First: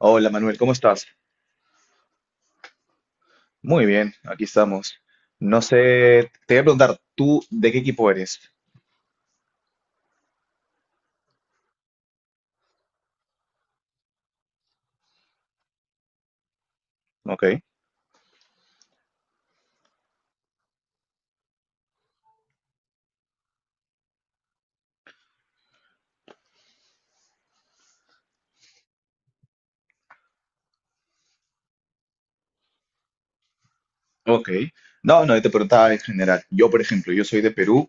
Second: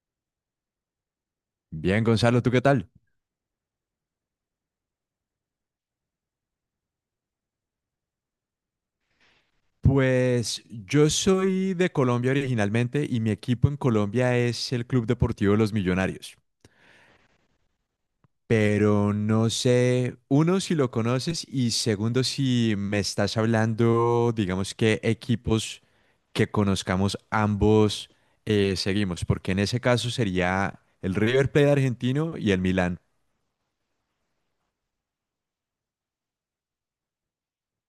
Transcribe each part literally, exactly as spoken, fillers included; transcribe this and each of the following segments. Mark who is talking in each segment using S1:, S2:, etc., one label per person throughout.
S1: Hola Manuel, ¿cómo estás?
S2: Bien, Gonzalo, ¿tú qué tal?
S1: Muy bien, aquí estamos. No sé, te voy a preguntar, ¿tú de qué equipo eres?
S2: Pues yo soy de Colombia originalmente y mi equipo en Colombia es el Club Deportivo Los Millonarios.
S1: Ok,
S2: Pero no sé, uno, si lo conoces y segundo, si me estás hablando, digamos que equipos que conozcamos ambos eh, seguimos, porque en ese caso sería el River Plate argentino y el Milán.
S1: ok. No, no, yo te preguntaba en general. Yo, por ejemplo, yo soy de Perú.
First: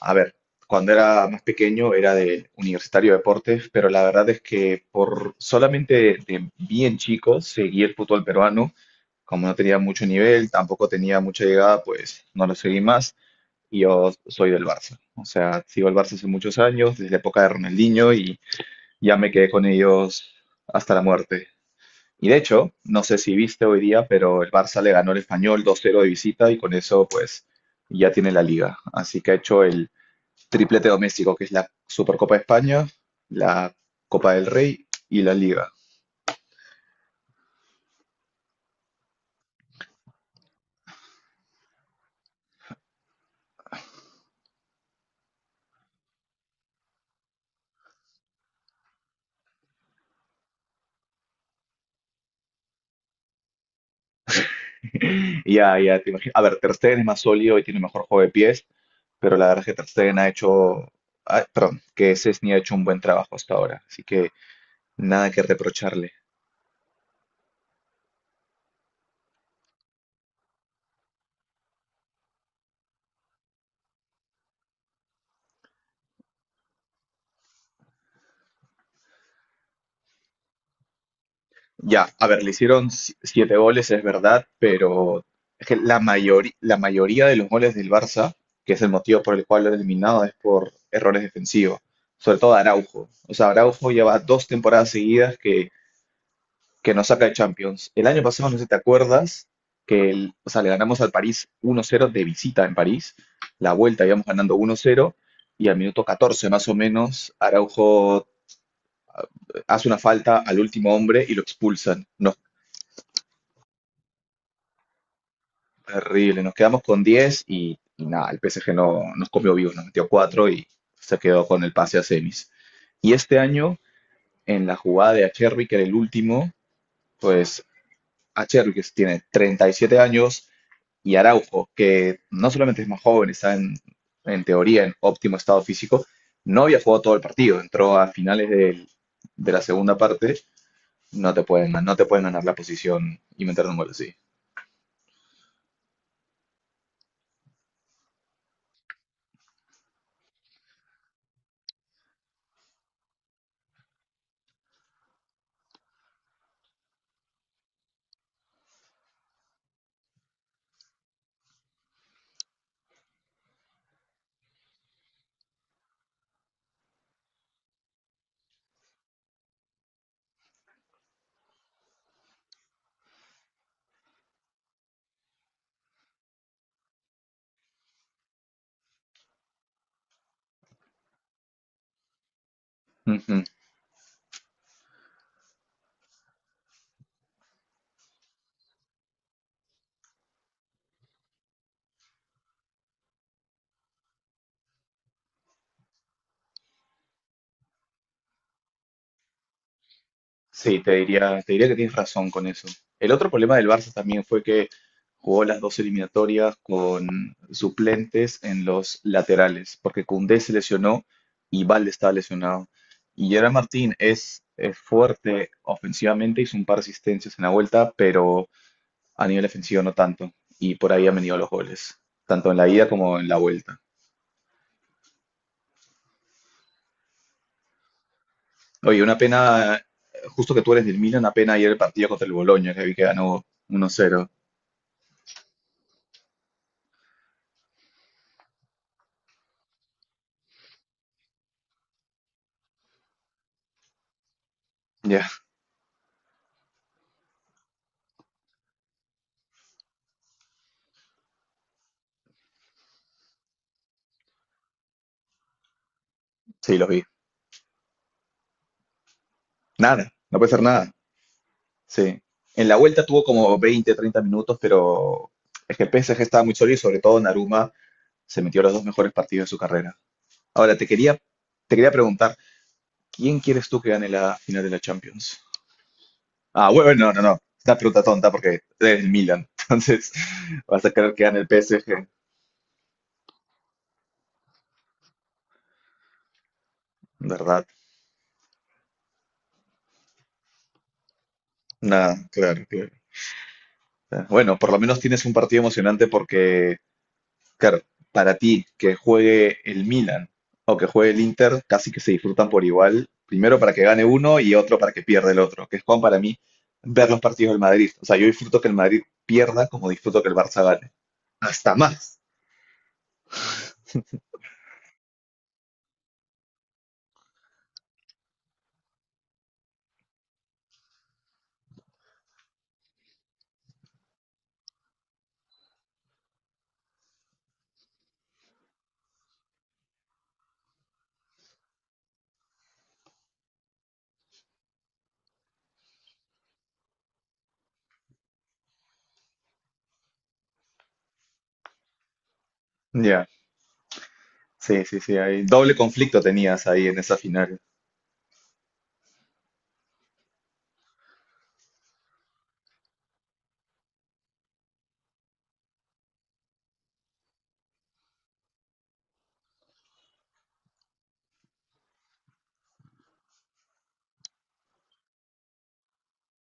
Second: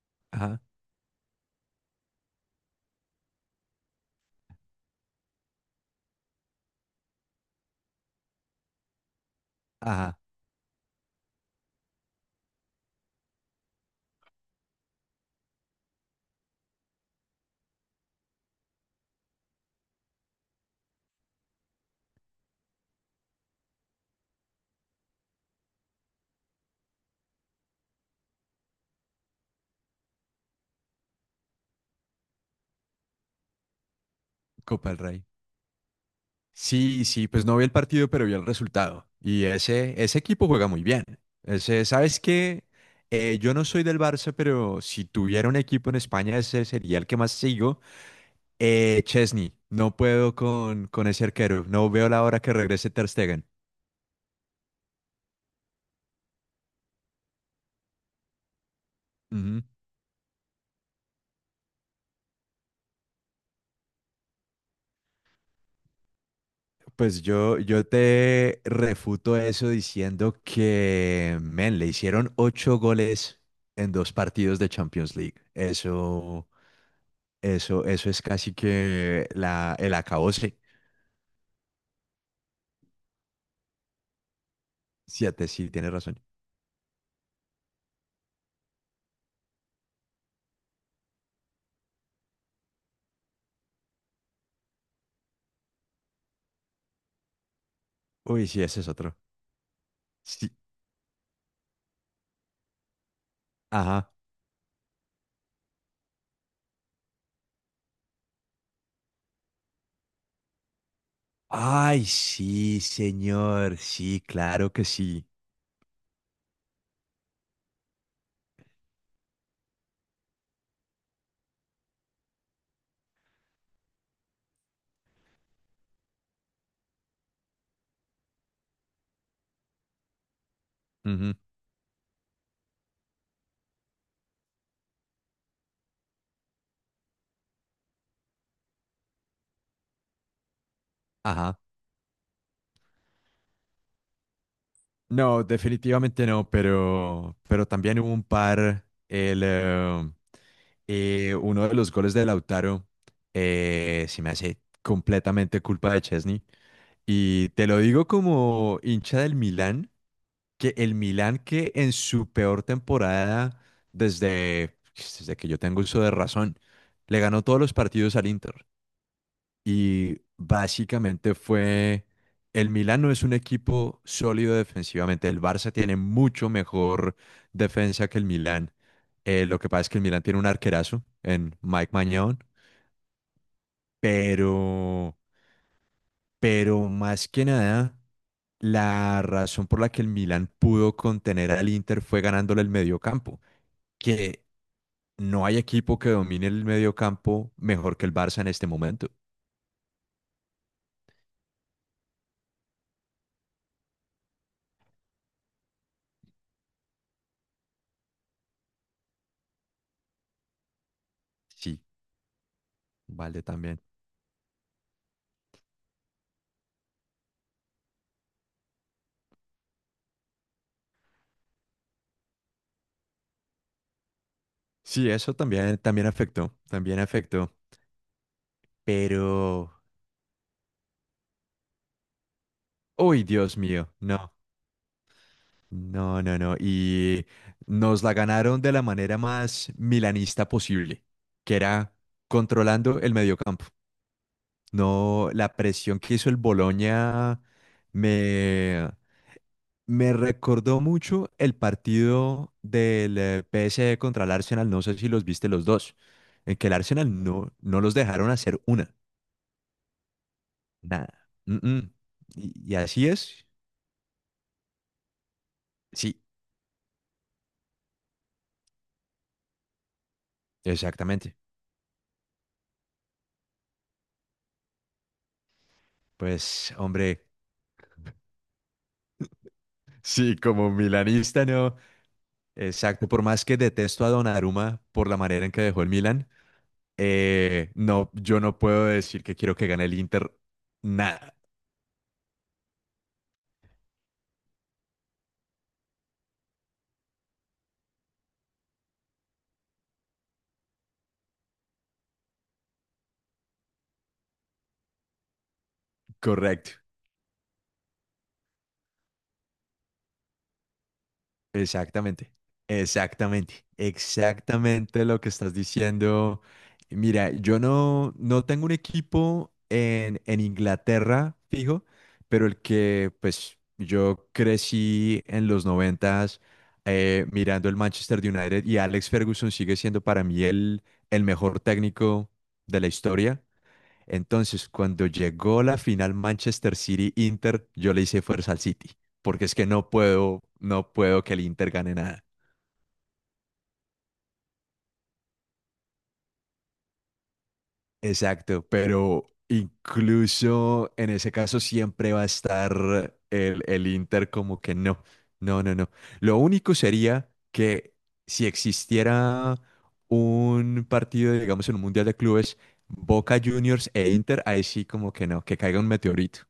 S1: A ver,
S2: Ajá,
S1: cuando era más pequeño era de Universitario de Deportes, pero la verdad es que por solamente de bien chico seguí el fútbol peruano. Como no tenía mucho
S2: ajá,
S1: nivel, tampoco tenía mucha llegada, pues no lo seguí más. Y yo soy del Barça. O sea, sigo el Barça hace muchos años, desde la época de Ronaldinho ya me quedé con ellos hasta la muerte. Y de hecho, no sé si viste hoy día, pero el Barça le ganó al Español dos cero de visita y con eso pues ya tiene la liga. Así que ha hecho el triplete doméstico, que es la Supercopa de España, la Copa del Rey
S2: Copa del
S1: y
S2: Rey.
S1: la liga.
S2: Sí, sí, pues no vi el partido, pero vi el resultado. Y ese, ese equipo juega muy bien. Ese, ¿sabes qué? Eh, yo no soy del Barça, pero si tuviera un equipo en España, ese sería el que más sigo. Eh, Chesney, no puedo con, con ese arquero. No veo la hora que regrese Ter Stegen.
S1: Ya, ya, te imagino. A ver, Ter Stegen es más sólido y tiene mejor juego de pies, pero la verdad
S2: Ujú.
S1: es que Ter Stegen ha hecho, ah, perdón, que Szczęsny ha hecho un buen trabajo hasta ahora. Así que nada que reprocharle.
S2: Pues yo, yo te refuto eso diciendo que, men, le hicieron ocho goles en dos partidos de Champions League. Eso. Eso, eso es casi que la, el acabose.
S1: Ya, a ver, le hicieron si- siete goles, es verdad, pero
S2: Siete,
S1: es
S2: sí,
S1: que
S2: tienes
S1: la
S2: razón.
S1: mayoría, la mayoría de los goles del Barça, que es el motivo por el cual lo han eliminado, es por errores defensivos, sobre todo Araujo. O sea, Araujo lleva dos temporadas seguidas que, que nos saca de Champions. El año
S2: Uy,
S1: pasado, no
S2: sí,
S1: sé si te
S2: ese es otro.
S1: acuerdas, que el-
S2: Sí,
S1: o sea, le ganamos al París uno cero de visita en París, la vuelta
S2: ajá.
S1: íbamos ganando uno cero, y al minuto catorce más o menos, Araujo hace una falta al último hombre y lo
S2: Ay,
S1: expulsan. Nos
S2: sí, señor. Sí, claro que sí.
S1: Terrible, nos quedamos con diez y, y nada, el P S G no nos comió vivos, nos metió cuatro y se quedó con el pase a semis. Y este año, en la jugada de Acherbi, que era el último, pues Acherbi, que tiene treinta y siete años, y
S2: Ujú.
S1: Araujo, que no solamente es más joven, está en, en teoría en óptimo estado físico, no había jugado todo el partido, entró a finales del- de la segunda parte, no te
S2: Ajá.
S1: pueden, no te pueden ganar la posición y meter un gol así.
S2: No, definitivamente no, pero, pero también hubo un par. El, eh, eh, uno de los goles de Lautaro eh, se me hace completamente culpa de Chesney. Y te lo digo como hincha del Milán. Que el Milan, que en su peor temporada, desde, desde que yo tengo uso de razón, le ganó todos los partidos al Inter. Y básicamente fue, el Milan no es un equipo sólido defensivamente. El Barça tiene mucho mejor defensa que el Milan. Eh, lo que pasa es que el Milan tiene un arquerazo en Mike Maignan, pero, pero más que nada... La razón por la que el Milan pudo contener al Inter fue ganándole el mediocampo. Que no hay equipo que domine el medio campo mejor que el Barça en este momento.
S1: Sí, te diría, te diría que tienes razón con eso. El otro problema del Barça también fue que jugó las dos eliminatorias con suplentes en los laterales, porque Koundé se lesionó y
S2: Sí,
S1: Valde estaba lesionado. Y
S2: vale
S1: Gerard
S2: también.
S1: Martín es, es fuerte ofensivamente, hizo un par de asistencias en la vuelta, pero a nivel ofensivo no tanto. Y por ahí han venido los goles, tanto en la ida como en la vuelta.
S2: Sí, eso también, también afectó, también afectó,
S1: Oye, una
S2: pero...
S1: pena, justo que tú eres del Milan, una pena ayer el partido contra el Boloña, que vi que
S2: Uy,
S1: ganó
S2: Dios
S1: uno
S2: mío,
S1: cero.
S2: no, no, no, no. Y nos la ganaron de la manera más milanista posible, que era controlando el mediocampo.
S1: Ya,
S2: No, la presión que hizo el Boloña me... Me recordó mucho el partido del eh, P S G contra el Arsenal, no sé si los viste los dos, en que el
S1: sí, los vi.
S2: Arsenal no, no los dejaron hacer una,
S1: Nada, no puede ser nada.
S2: nada. Mm-mm.
S1: Sí.
S2: Y,
S1: En
S2: y
S1: la vuelta
S2: así
S1: tuvo
S2: es,
S1: como veinte, treinta minutos, pero es que el P S G
S2: sí,
S1: estaba muy sólido y sobre todo Naruma se metió a los dos mejores partidos de su carrera. Ahora, te quería,
S2: exactamente.
S1: te quería preguntar, ¿quién quieres tú que gane la final de la Champions? Ah,
S2: Pues,
S1: bueno, no, no,
S2: hombre,
S1: no. Una pregunta tonta porque eres el Milan. Entonces,
S2: sí, como
S1: vas a querer que gane
S2: milanista,
S1: el
S2: no.
S1: P S G,
S2: Exacto, por más que detesto a Donnarumma por la manera en que dejó el Milan,
S1: ¿verdad?
S2: eh, no, yo no puedo decir que quiero que gane el Inter, nada,
S1: Nada, claro, claro. Bueno, por lo menos tienes un partido emocionante porque, claro, para ti que juegue el Milan o que juegue el Inter, casi que se disfrutan por igual. Primero para que gane uno y otro para que pierda el otro, que es como para mí
S2: correcto.
S1: ver los partidos del Madrid. O sea, yo disfruto que el Madrid pierda como disfruto que el Barça gane. Hasta más.
S2: Exactamente, exactamente, exactamente lo que estás diciendo. Mira, yo no, no tengo un equipo en, en Inglaterra fijo, pero el que pues yo crecí en los noventas eh, mirando el Manchester United, y Alex Ferguson sigue siendo para mí el, el mejor técnico de la historia. Entonces, cuando llegó la final Manchester City Inter, yo le hice fuerza al City, porque es que no puedo, no puedo que el Inter gane nada.
S1: Ya, sí, sí, sí, hay doble conflicto tenías ahí en esa final.
S2: Exacto, pero incluso en ese caso siempre va a estar el, el Inter como que no, no, no, no. Lo único sería que si existiera un partido, digamos, en un Mundial de Clubes, Boca Juniors e Inter, ahí sí como que no, que caiga un meteorito.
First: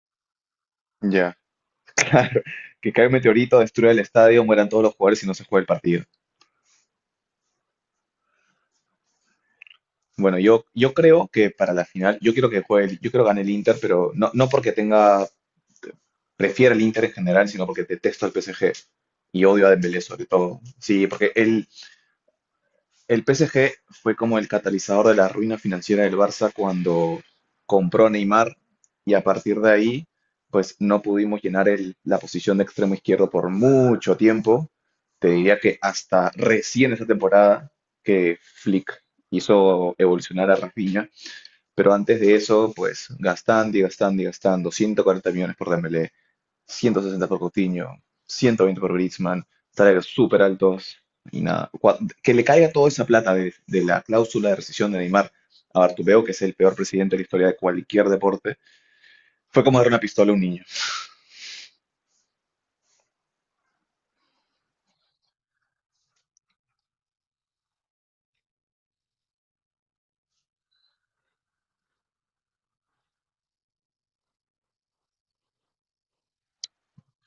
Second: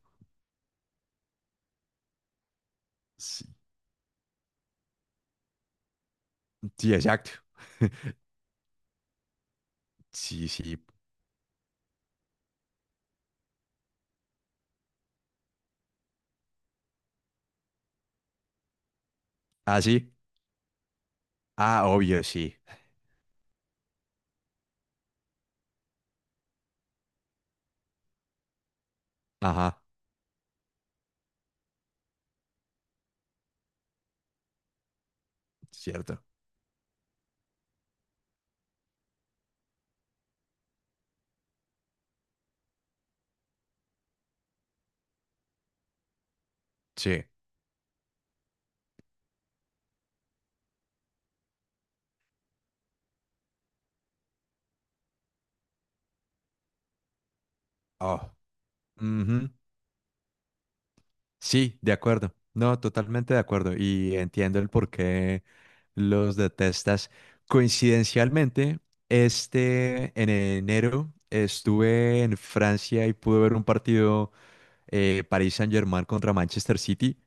S1: Ya, claro, que cae un
S2: Sí,
S1: meteorito, destruya el estadio, mueran todos los jugadores y no se juega el partido.
S2: sí, exacto.
S1: Bueno,
S2: Sí,
S1: yo,
S2: sí.
S1: yo creo que para la final, yo quiero que juegue, el- yo quiero que gane el Inter, pero no, no porque tenga, prefiera el Inter en general, sino porque detesto al P S G y odio a
S2: Ah,
S1: Dembélé
S2: sí.
S1: sobre todo. Sí, porque el,
S2: Ah, obvio, sí.
S1: el P S G fue como el catalizador de la ruina financiera del Barça cuando compró a Neymar y a partir de
S2: Ajá,
S1: ahí, pues no pudimos llenar el- la posición de extremo izquierdo por mucho tiempo. Te diría que
S2: cierto.
S1: hasta recién esta temporada que Flick hizo evolucionar a Rafinha, pero antes de eso, pues gastando y gastando y gastando, ciento cuarenta millones por Dembélé,
S2: Sí.
S1: ciento sesenta por Coutinho, ciento veinte por Griezmann, salarios súper altos y nada. Cua- Que le caiga toda esa plata de, de la cláusula de rescisión de Neymar a Bartomeu, que es el peor presidente de la historia de cualquier
S2: Oh.
S1: deporte,
S2: Ujú.
S1: fue como dar una pistola a un niño.
S2: Sí, de acuerdo. No, totalmente de acuerdo. Y entiendo el por qué los detestas. Coincidencialmente, este en enero estuve en Francia y pude ver un partido eh, París Saint-Germain contra Manchester City,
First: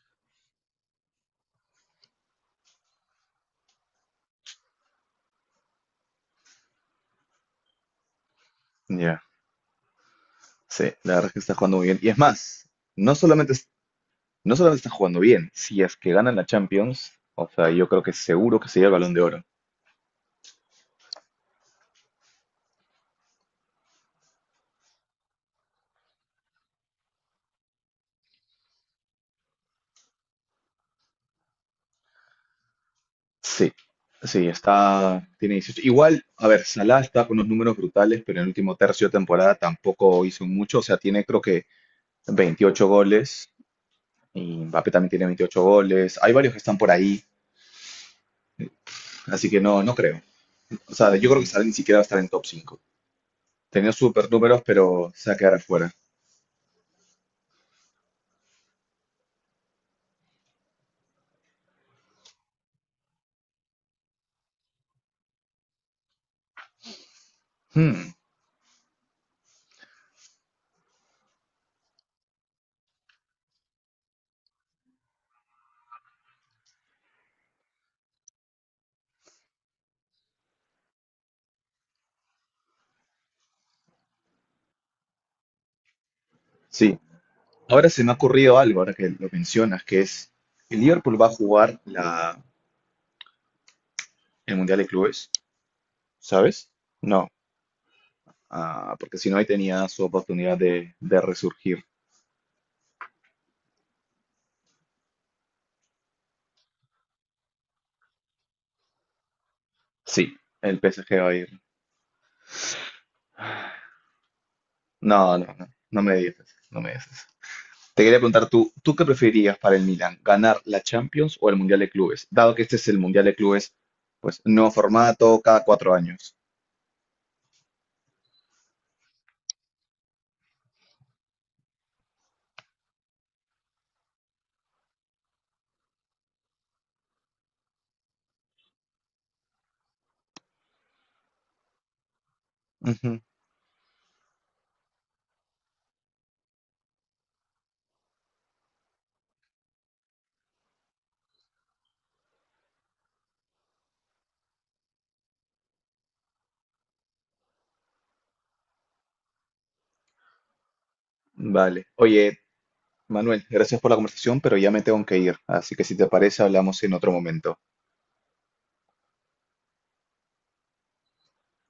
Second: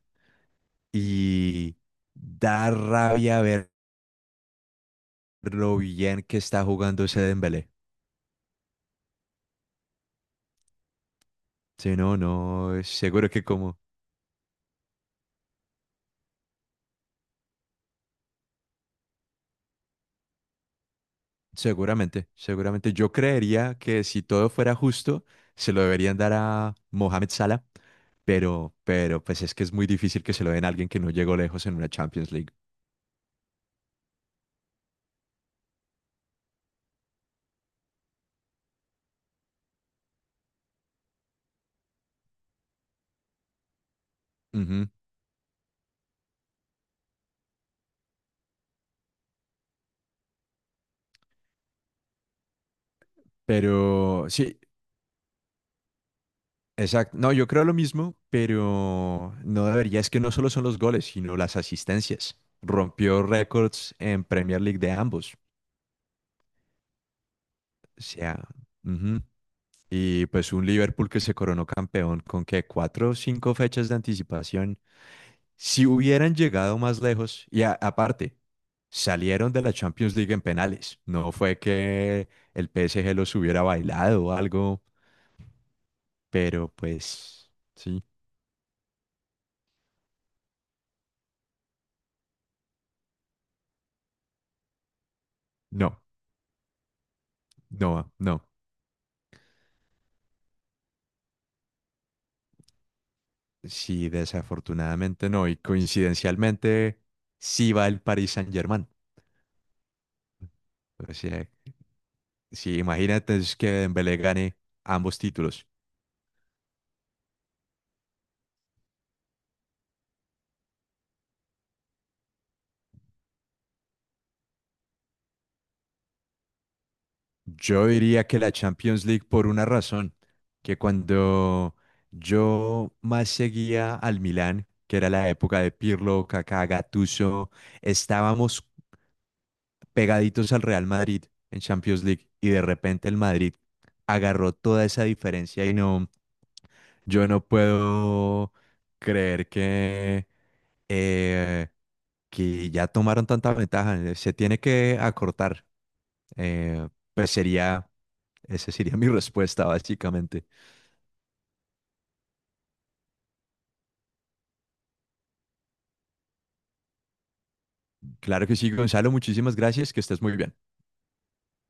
S2: y da rabia ver lo bien que está jugando ese Dembélé.
S1: Ya, sí, la verdad es que está jugando muy
S2: Sí,
S1: bien. Y es
S2: no,
S1: más,
S2: no,
S1: no
S2: seguro que
S1: solamente, es-
S2: como,
S1: no solamente está jugando bien, si es que ganan la Champions, o sea, yo creo que seguro que se lleva el Balón de Oro.
S2: seguramente, seguramente. Yo creería que si todo fuera justo, se lo deberían dar a Mohamed Salah, pero, pero pues es que es muy difícil que se lo den a alguien que no llegó lejos en una Champions League.
S1: Sí, sí, está, tiene dieciocho. Igual, a ver, Salah está con unos números brutales, pero en el último tercio de temporada tampoco hizo mucho. O sea, tiene creo que veintiocho goles y
S2: Ujú.
S1: Mbappé también tiene veintiocho goles. Hay varios que están por ahí, así que no, no creo. O sea, yo creo que Salah ni siquiera va a estar en top cinco. Tenía
S2: Pero
S1: super
S2: sí,
S1: números, pero se va a quedar afuera.
S2: exacto. No, yo creo lo mismo, pero no debería. Es que no solo son los goles, sino las asistencias. Rompió récords en Premier League de ambos. O
S1: Hmm,
S2: sea, ujú. Y pues un Liverpool que se coronó campeón con que cuatro o cinco fechas de anticipación. Si hubieran llegado más lejos, y a- aparte, salieron de la Champions League en penales. No fue que el P S G los hubiera bailado o algo, pero
S1: sí.
S2: pues
S1: Ahora
S2: sí,
S1: se me ha ocurrido algo, ahora que lo mencionas, que es, el Liverpool va a jugar la, el Mundial de Clubes,
S2: no,
S1: ¿sabes? No.
S2: no, no.
S1: Ah, porque si no, ahí tenía su oportunidad de, de resurgir.
S2: Sí, desafortunadamente no. Y coincidencialmente, sí va el Paris Saint-Germain.
S1: Sí, el
S2: O
S1: P S G va a ir.
S2: sea, sí, imagínate es que Dembélé gane ambos
S1: No, no, no,
S2: títulos.
S1: no me digas eso, no me digas eso. Te quería preguntar tú, ¿tú qué preferirías para el Milan? ¿Ganar la Champions o el Mundial de Clubes? Dado que este es el Mundial de Clubes, pues nuevo formato cada cuatro años.
S2: Yo diría que la Champions League por una razón, que cuando yo más seguía al Milán, que era la época de Pirlo, Kaká, Gattuso, estábamos pegaditos al Real Madrid en Champions League, y de repente el
S1: Ujú,
S2: Madrid agarró toda esa diferencia y no, yo no puedo creer que, eh, que ya tomaron tanta ventaja, se tiene que acortar. Eh, pues sería, esa sería mi respuesta, básicamente.
S1: vale. Oye, Manuel, gracias por la conversación, pero ya me tengo que ir. Así que si te parece, hablamos en otro momento.
S2: Claro que sí, Gonzalo, muchísimas gracias, que estés muy bien.